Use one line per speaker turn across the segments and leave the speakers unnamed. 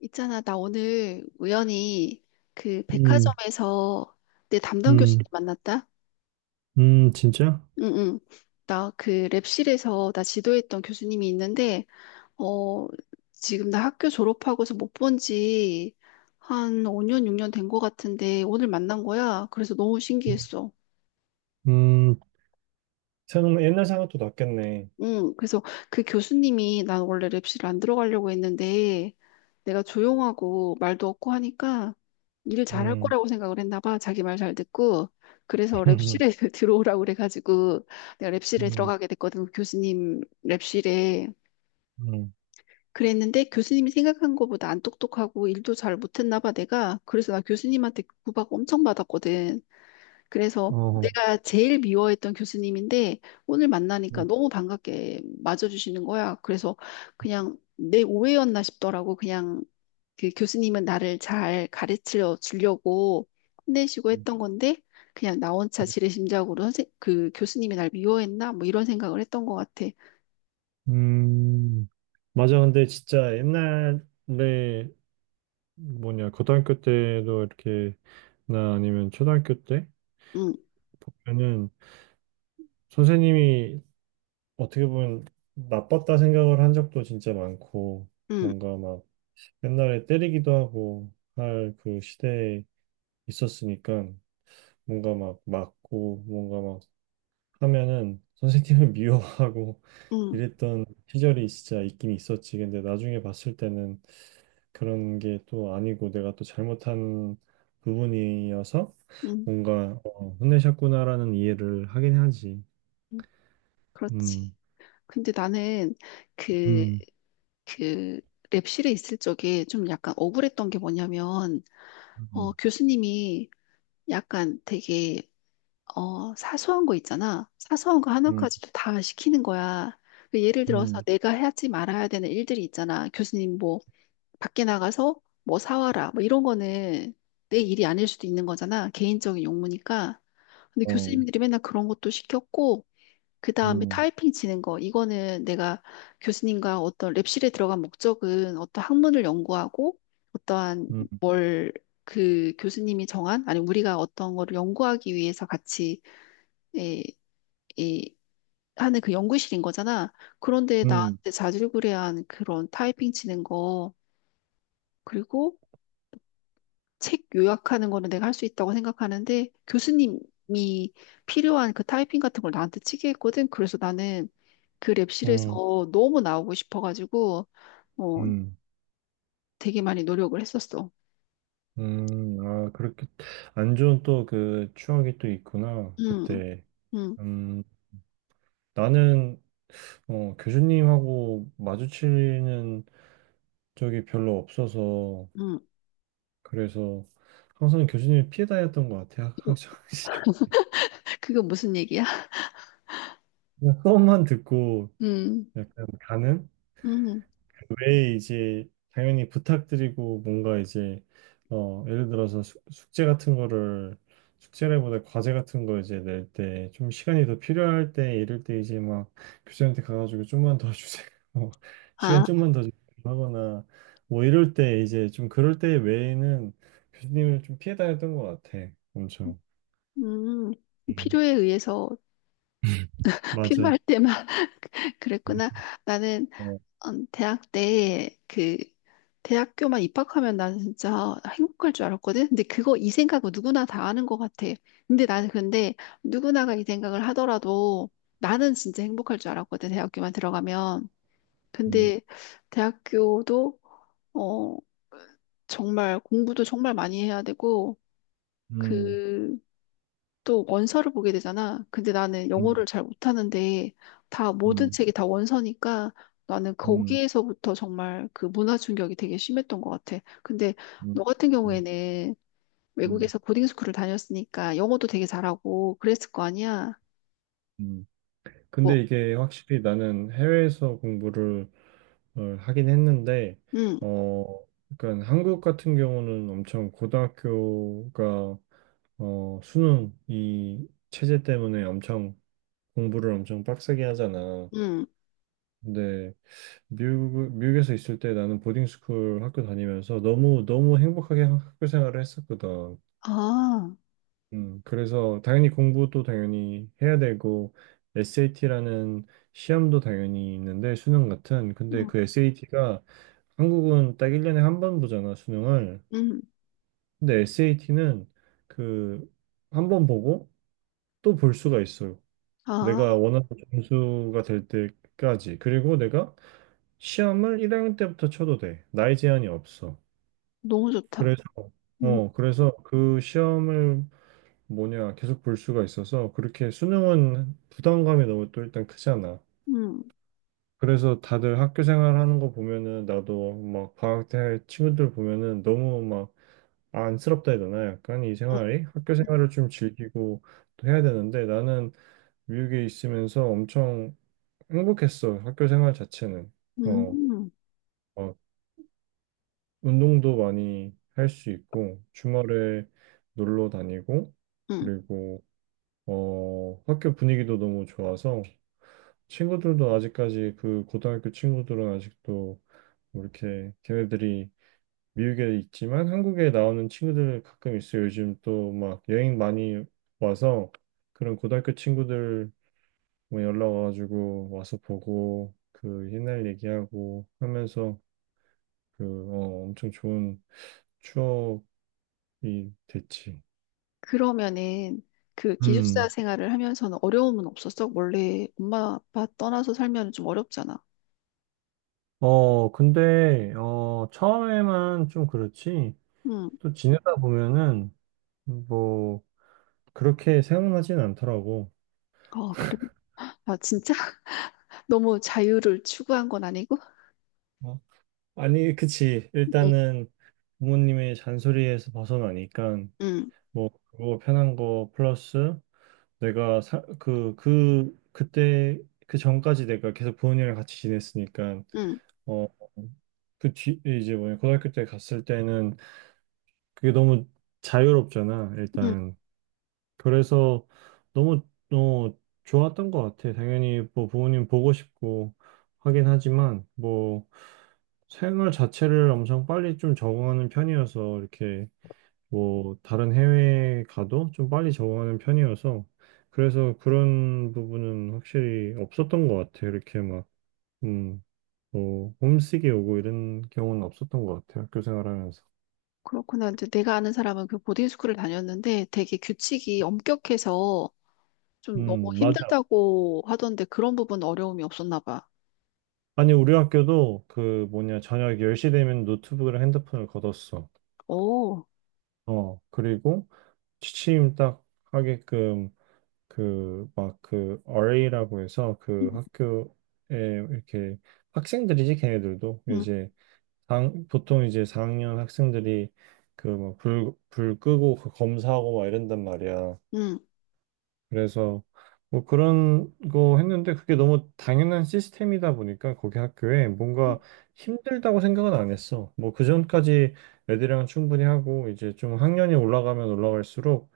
있잖아, 나 오늘 우연히 그
음,
백화점에서 내 담당
음,
교수님 만났다?
진짜?
응, 응. 나 그 랩실에서 나 지도했던 교수님이 있는데, 어, 지금 나 학교 졸업하고서 못 본지 한 5년, 6년 된 것 같은데 오늘 만난 거야. 그래서 너무 신기했어.
음, 생각, 옛날 생각도 났겠네.
응, 그래서 그 교수님이 난 원래 랩실을 안 들어가려고 했는데 내가 조용하고 말도 없고 하니까 일 잘할
음.
거라고 생각을 했나 봐. 자기 말 잘 듣고. 그래서 랩실에 들어오라고 그래가지고 내가
음,
랩실에
음,
들어가게 됐거든. 그 교수님 랩실에.
음,
그랬는데 교수님이 생각한 것보다 안 똑똑하고 일도 잘 못했나 봐, 내가. 그래서 나 교수님한테 구박 엄청 받았거든. 그래서
어,
내가 제일 미워했던 교수님인데 오늘 만나니까
음,
너무 반갑게 맞아주시는 거야. 그래서 그냥 내 오해였나 싶더라고. 그냥 그 교수님은 나를 잘 가르쳐 주려고 혼내시고
음,
했던 건데 그냥 나 혼자 지레심작으로 선생 그 교수님이 날 미워했나 뭐 이런 생각을 했던 것 같아.
음. 맞아. 근데 진짜 옛날에 뭐냐, 고등학교 때도 이렇게, 나 아니면 초등학교 때
응,
보면은 선생님이 어떻게 보면 나빴다 생각을 한 적도 진짜 많고,
응,
뭔가 막 옛날에 때리기도 하고 할 그 시대에 있었으니까. 뭔가 막 맞고 뭔가 막 하면은 선생님을 미워하고
응,
이랬던 시절이 진짜 있긴 있었지. 근데 나중에 봤을 때는 그런 게 또 아니고 내가 또 잘못한 부분이어서
응,
뭔가 어, 혼내셨구나라는 이해를 하긴 하지.
응, 그렇지.
음,
근데 나는 그,
음,
그 랩실에 있을 적에 좀 약간 억울했던 게 뭐냐면
음,
교수님이 약간 되게, 사소한 거 있잖아. 사소한 거
음,
하나까지도 다 시키는 거야. 그 예를 들어서
음,
내가 하지 말아야 되는 일들이 있잖아. 교수님 뭐, 밖에 나가서 뭐 사와라. 뭐 이런 거는 내 일이 아닐 수도 있는 거잖아. 개인적인 용무니까. 근데
어,
교수님들이 맨날 그런 것도 시켰고, 그 다음에
음,
타이핑 치는 거. 이거는 내가 교수님과 어떤 랩실에 들어간 목적은 어떤 학문을 연구하고 어떠한
음,
뭘 그 교수님이 정한, 아니 우리가 어떤 거를 연구하기 위해서 같이 에, 에, 하는 그 연구실인 거잖아. 그런데
음,
나한테 자질구레한 그런 타이핑 치는 거, 그리고 책 요약하는 거는 내가 할 수 있다고 생각하는데 교수님이 필요한 그 타이핑 같은 걸 나한테 치게 했거든. 그래서 나는 그
음,
랩실에서 너무 나오고 싶어가지고 어
음,
되게 많이 노력을 했었어.
아, 그렇게 안 좋은 또 그 추억이 또 있구나.
음,
그때.
음,
음. 나는 어, 교수님하고 마주치는 적이 별로 없어서
음.
그래서 항상 교수님을 피해 다녔던 것 같아. 항상
그거 무슨 얘기야?
수업만 듣고
음,
약간 가는
음.
왜 이제 당연히 부탁드리고 뭔가 이제 어 예를 들어서 숙제 같은 거를 숙제라기보다 과제 같은 거 이제 낼 때 좀 시간이 더 필요할 때 이럴 때 이제 막 교수한테 가가지고 좀만 더 주세요. 시간
아,
좀만 더 주세요 하거나 뭐 이럴 때 이제 좀 그럴 때 외에는 교수님을 좀 피해 다녔던 것 같아 엄청.
음.
음,
필요에 의해서
맞아.
필요할 때만
음,
그랬구나. 나는
어,
대학 때 대학교만 입학하면 나는 진짜 행복할 줄 알았거든. 근데 그거 이 생각은 누구나 다 하는 것 같아. 근데 나는 근데 누구나가 이 생각을 하더라도 나는 진짜 행복할 줄 알았거든. 대학교만 들어가면.
음,
근데 대학교도 어 정말 공부도 정말 많이 해야 되고
음,
그 또 원서를 보게 되잖아. 근데 나는
음,
영어를 잘 못하는데 다 모든
음,
책이 다 원서니까 나는
음,
거기에서부터 정말 그 문화 충격이 되게 심했던 것 같아. 근데
음,
너 같은
음,
경우에는
음,
외국에서 보딩 스쿨을 다녔으니까 영어도 되게 잘하고 그랬을 거 아니야?
음.
뭐,
근데 이게 확실히 나는 해외에서 공부를 어, 하긴 했는데,
응,
어, 그러니까 한국 같은 경우는 엄청 고등학교가 어, 수능 이 체제 때문에 엄청 공부를 엄청 빡세게 하잖아.
응,
근데 미국에서 있을 때 나는 보딩 스쿨 학교 다니면서 너무 너무 행복하게 학교 생활을 했었거든.
아,
그래서 당연히 공부도 당연히 해야 되고 SAT라는 시험도 당연히 있는데 수능 같은 근데
응,
그 SAT가 한국은 딱 1년에 한 번 보잖아 수능을.
응,
근데 SAT는 그 한 번 보고 또 볼 수가 있어요. 내가
아,
원하는 점수가 될 때까지, 그리고 내가 시험을 1학년 때부터 쳐도 돼. 나이 제한이 없어.
너무 좋다.
그래서
응,
어 그래서 그 시험을 뭐냐 계속 볼 수가 있어서, 그렇게 수능은 부담감이 너무 또 일단 크잖아.
응.
그래서 다들 학교 생활하는 거 보면은 나도 막 방학 때 친구들 보면은 너무 막 안쓰럽다 해야 되나? 약간 이
음,
생활이 학교 생활을 좀 즐기고 또 해야 되는데, 나는 미국에 있으면서 엄청 행복했어. 학교 생활 자체는. 어,
음.
막 운동도 많이 할 수 있고 주말에 놀러 다니고,
음.
그리고 어, 학교 분위기도 너무 좋아서 친구들도 아직까지, 그 고등학교 친구들은 아직도 뭐 이렇게 걔네들이 미국에 있지만 한국에 나오는 친구들 가끔 있어요. 요즘 또 막 여행 많이 와서, 그런 고등학교 친구들 뭐 연락 와가지고 와서 보고 그 옛날 얘기하고 하면서, 그 어, 엄청 좋은 추억이 됐지.
그러면은 그 기숙사
음,
생활을 하면서는 어려움은 없었어? 원래 엄마 아빠 떠나서 살면 좀 어렵잖아.
어, 근데, 어, 처음에만 좀 그렇지,
음,
또 지내다 보면은, 뭐 그렇게 생각나진 않더라고.
아, 그래. 아, 진짜? 너무 자유를 추구한 건 아니고?
어, 아니, 그치.
응,
일단은 부모님의 잔소리에서 벗어나니까
응,
뭐 그거 편한 거 플러스, 내가 사, 그때 그 전까지 내가 계속 부모님이랑 같이 지냈으니까
응,
어, 그 뒤, 이제 뭐냐, 고등학교 때 갔을 때는 그게 너무 자유롭잖아.
응.
일단. 그래서 너무 어, 좋았던 것 같아. 당연히 뭐 부모님 보고 싶고 하긴 하지만 뭐 생활 자체를 엄청 빨리 좀 적응하는 편이어서, 이렇게 뭐 다른 해외에 가도 좀 빨리 적응하는 편이어서, 그래서 그런 부분은 확실히 없었던 것 같아. 이렇게 막 음, 뭐 홈식이 오고 이런 경우는 없었던 것 같아. 학교 생활하면서.
그렇구나. 이제 내가 아는 사람은 그 보딩스쿨을 다녔는데 되게 규칙이 엄격해서 좀 너무
맞아.
힘들다고 하던데 그런 부분 어려움이 없었나 봐.
아니, 우리 학교도 그 뭐냐, 저녁 10시 되면 노트북이랑 핸드폰을 걷었어.
오,
어, 그리고 취침 딱 하게끔 그 막 그 RA라고 해서 그 학교에 이렇게 학생들이지, 걔네들도
응,
이제 당, 보통 이제 4학년 학생들이 그 막 불 끄고 그 검사하고 막 이런단 말이야.
응.
그래서 뭐 그런 거 했는데 그게 너무 당연한 시스템이다 보니까 거기 학교에 뭔가 힘들다고 생각은 안 했어. 뭐 그전까지 애들이랑 충분히 하고 이제 좀 학년이 올라가면 올라갈수록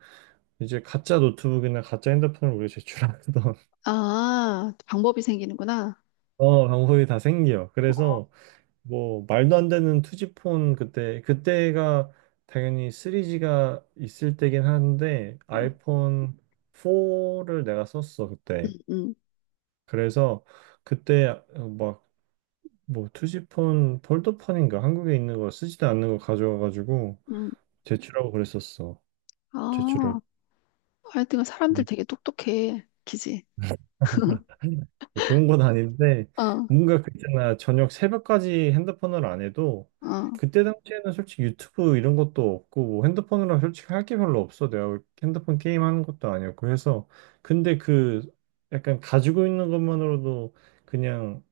이제 가짜 노트북이나 가짜 핸드폰을 우리 제출하던
아, 방법이 생기는구나.
어, 방법이 다 생겨. 그래서 뭐 말도 안 되는 투지폰, 그때 그때가 당연히 3G가 있을 때긴 한데
음,
아이폰 4를 내가 썼어 그때.
음,
그래서 그때 어, 막뭐 투지폰 폴더폰인가 한국에 있는 거 쓰지도 않는 거 가져와가지고
음.
제출하고 그랬었어.
아,
제출을.
하여튼 사람들
음,
되게 똑똑해. 그지?
뭐 좋은 건 아닌데
어,
뭔가 그때나 저녁 새벽까지 핸드폰을 안 해도,
어,
그때 당시에는 솔직히 유튜브 이런 것도 없고 뭐 핸드폰으로 솔직히 할 게 별로 없어. 내가 핸드폰 게임 하는 것도 아니었고 해서. 근데 그 약간 가지고 있는 것만으로도 그냥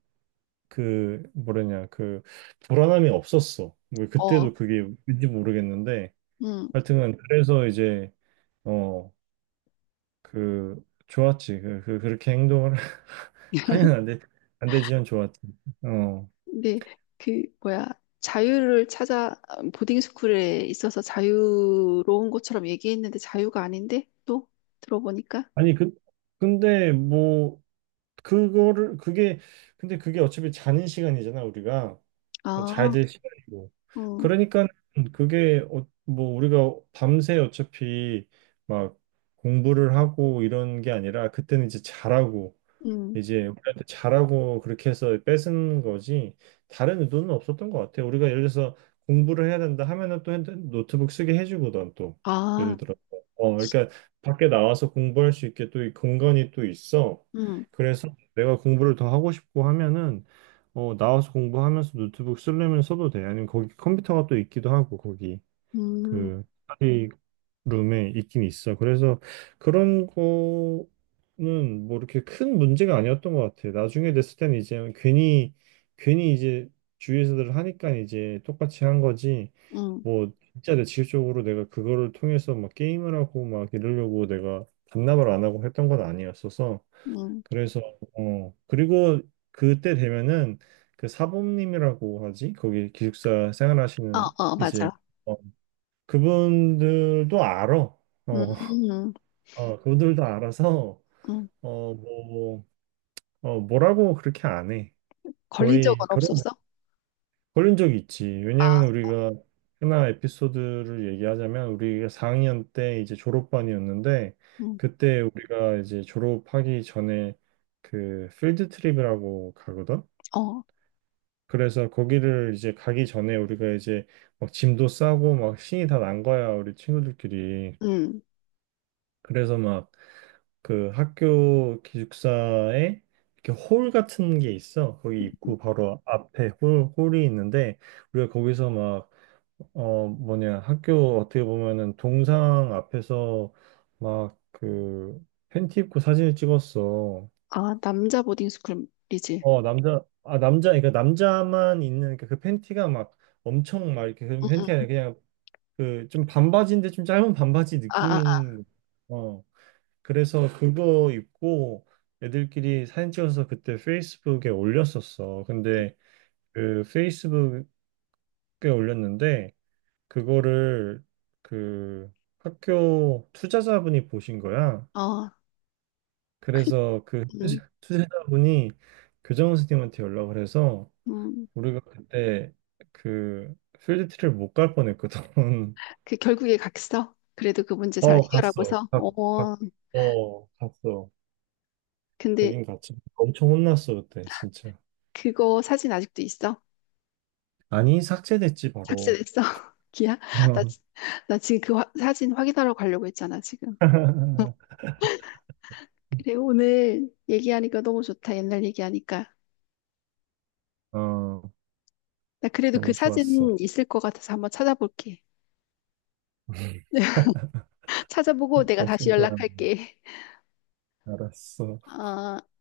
그 뭐랬냐 그 불안함이 없었어. 뭐
어,
그때도 그게 왠지 모르겠는데.
음.
하여튼간 그래서 이제 어 그 좋았지. 그, 그 그렇게 행동을 하면 안 돼. 안 되지만 좋았지. 어.
근데 그 뭐야 자유를 찾아 보딩 스쿨에 있어서 자유로운 것처럼 얘기했는데 자유가 아닌데 또 들어보니까
아니 그 근데 뭐 그거를 그게 근데 그게 어차피 자는 시간이잖아 우리가. 어,
아,
잘 될 시간이고.
음,
그러니까 그게 어, 뭐 우리가 밤새 어차피 막 공부를 하고 이런 게 아니라 그때는 이제 잘하고
음,
이제 우리한테 잘하고 그렇게 해서 뺏은 거지, 다른 의도는 없었던 것 같아요. 우리가 예를 들어서 공부를 해야 된다 하면은 또 노트북 쓰게 해주고 든또
아,
예를 들어 어 그러니까 밖에 나와서 공부할 수 있게 또 이 공간이 또 있어.
음,
그래서 내가 공부를 더 하고 싶고 하면은 어, 나와서 공부하면서 노트북 쓰려면 써도 돼. 아니면 거기 컴퓨터가 또 있기도 하고, 거기
음,
그 스터디룸에 있긴 있어. 그래서 그런 거는 뭐 이렇게 큰 문제가 아니었던 것 같아. 나중에 됐을 때는 이제 괜히 이제 주위에서들 하니까 이제 똑같이 한 거지.
음,
뭐 진짜 내 직접적으로 내가 그거를 통해서 막 게임을 하고 막 이러려고 내가 반납을 안 하고 했던 건 아니었어서.
음,
그래서 어 그리고 그때 되면은 그 사범님이라고 하지, 거기 기숙사
어,
생활하시는
어,
이제
맞아,
어, 그분들도 알아.
음,
어,
음,
어 그분들도 알아서
음.
어뭐 어, 뭐라고 그렇게 안해.
걸린 적은
거의 그런
없었어?
걸린 적이 있지.
아,
왜냐면 우리가 하나 에피소드를 얘기하자면, 우리가 4학년 때 이제 졸업반이었는데
음,
그때 우리가 이제 졸업하기 전에 그 필드 트립이라고 가거든.
어,
그래서 거기를 이제 가기 전에 우리가 이제 막 짐도 싸고 막 신이 다 난 거야, 우리 친구들끼리.
음.
그래서 막 그 학교 기숙사에 이렇게 홀 같은 게 있어. 거기 입구 바로 앞에 홀이 있는데 우리가 거기서 막 어 뭐냐 학교 어떻게 보면은 동상 앞에서 막 그 팬티 입고 사진을 찍었어.
아, 남자 보딩 스쿨이지.
어 남자 아 남자 그러니까 남자만 있는, 그러니까 그 팬티가 막 엄청 막 이렇게 그
응,
팬티
응.
아니라 그냥 그 좀 반바지인데 좀 짧은 반바지
아, 아,
느낌인 어 그래서 그거 입고 애들끼리 사진 찍어서 그때 페이스북에 올렸었어. 근데 그 페이스북에 올렸는데 그거를 그 학교 투자자분이 보신 거야.
아. 어, 그,
그래서 그
음,
투자자분이 교정 선생님한테 연락을 해서
음.
우리가 그때 그 필드트를 못 갈 뻔했거든.
그 결국에 갔어. 그래도 그 문제 잘
어, 갔어.
해결하고서.
가,
어,
어, 갔어.
근데
가긴 갔지. 엄청 혼났어, 그때, 진짜.
그거 사진 아직도 있어?
아니, 삭제됐지, 바로.
삭제됐어? 기야? 나,
어,
지- 나 지금 사진 확인하러 가려고 했잖아, 지금. 그래, 오늘 얘기하니까 너무 좋다. 옛날 얘기하니까.
어,
나 그래도 그
너무
사진
좋았어.
있을 것 같아서 한번 찾아볼게. 찾아보고 내가 다시
없을 거야.
연락할게.
알았어.
아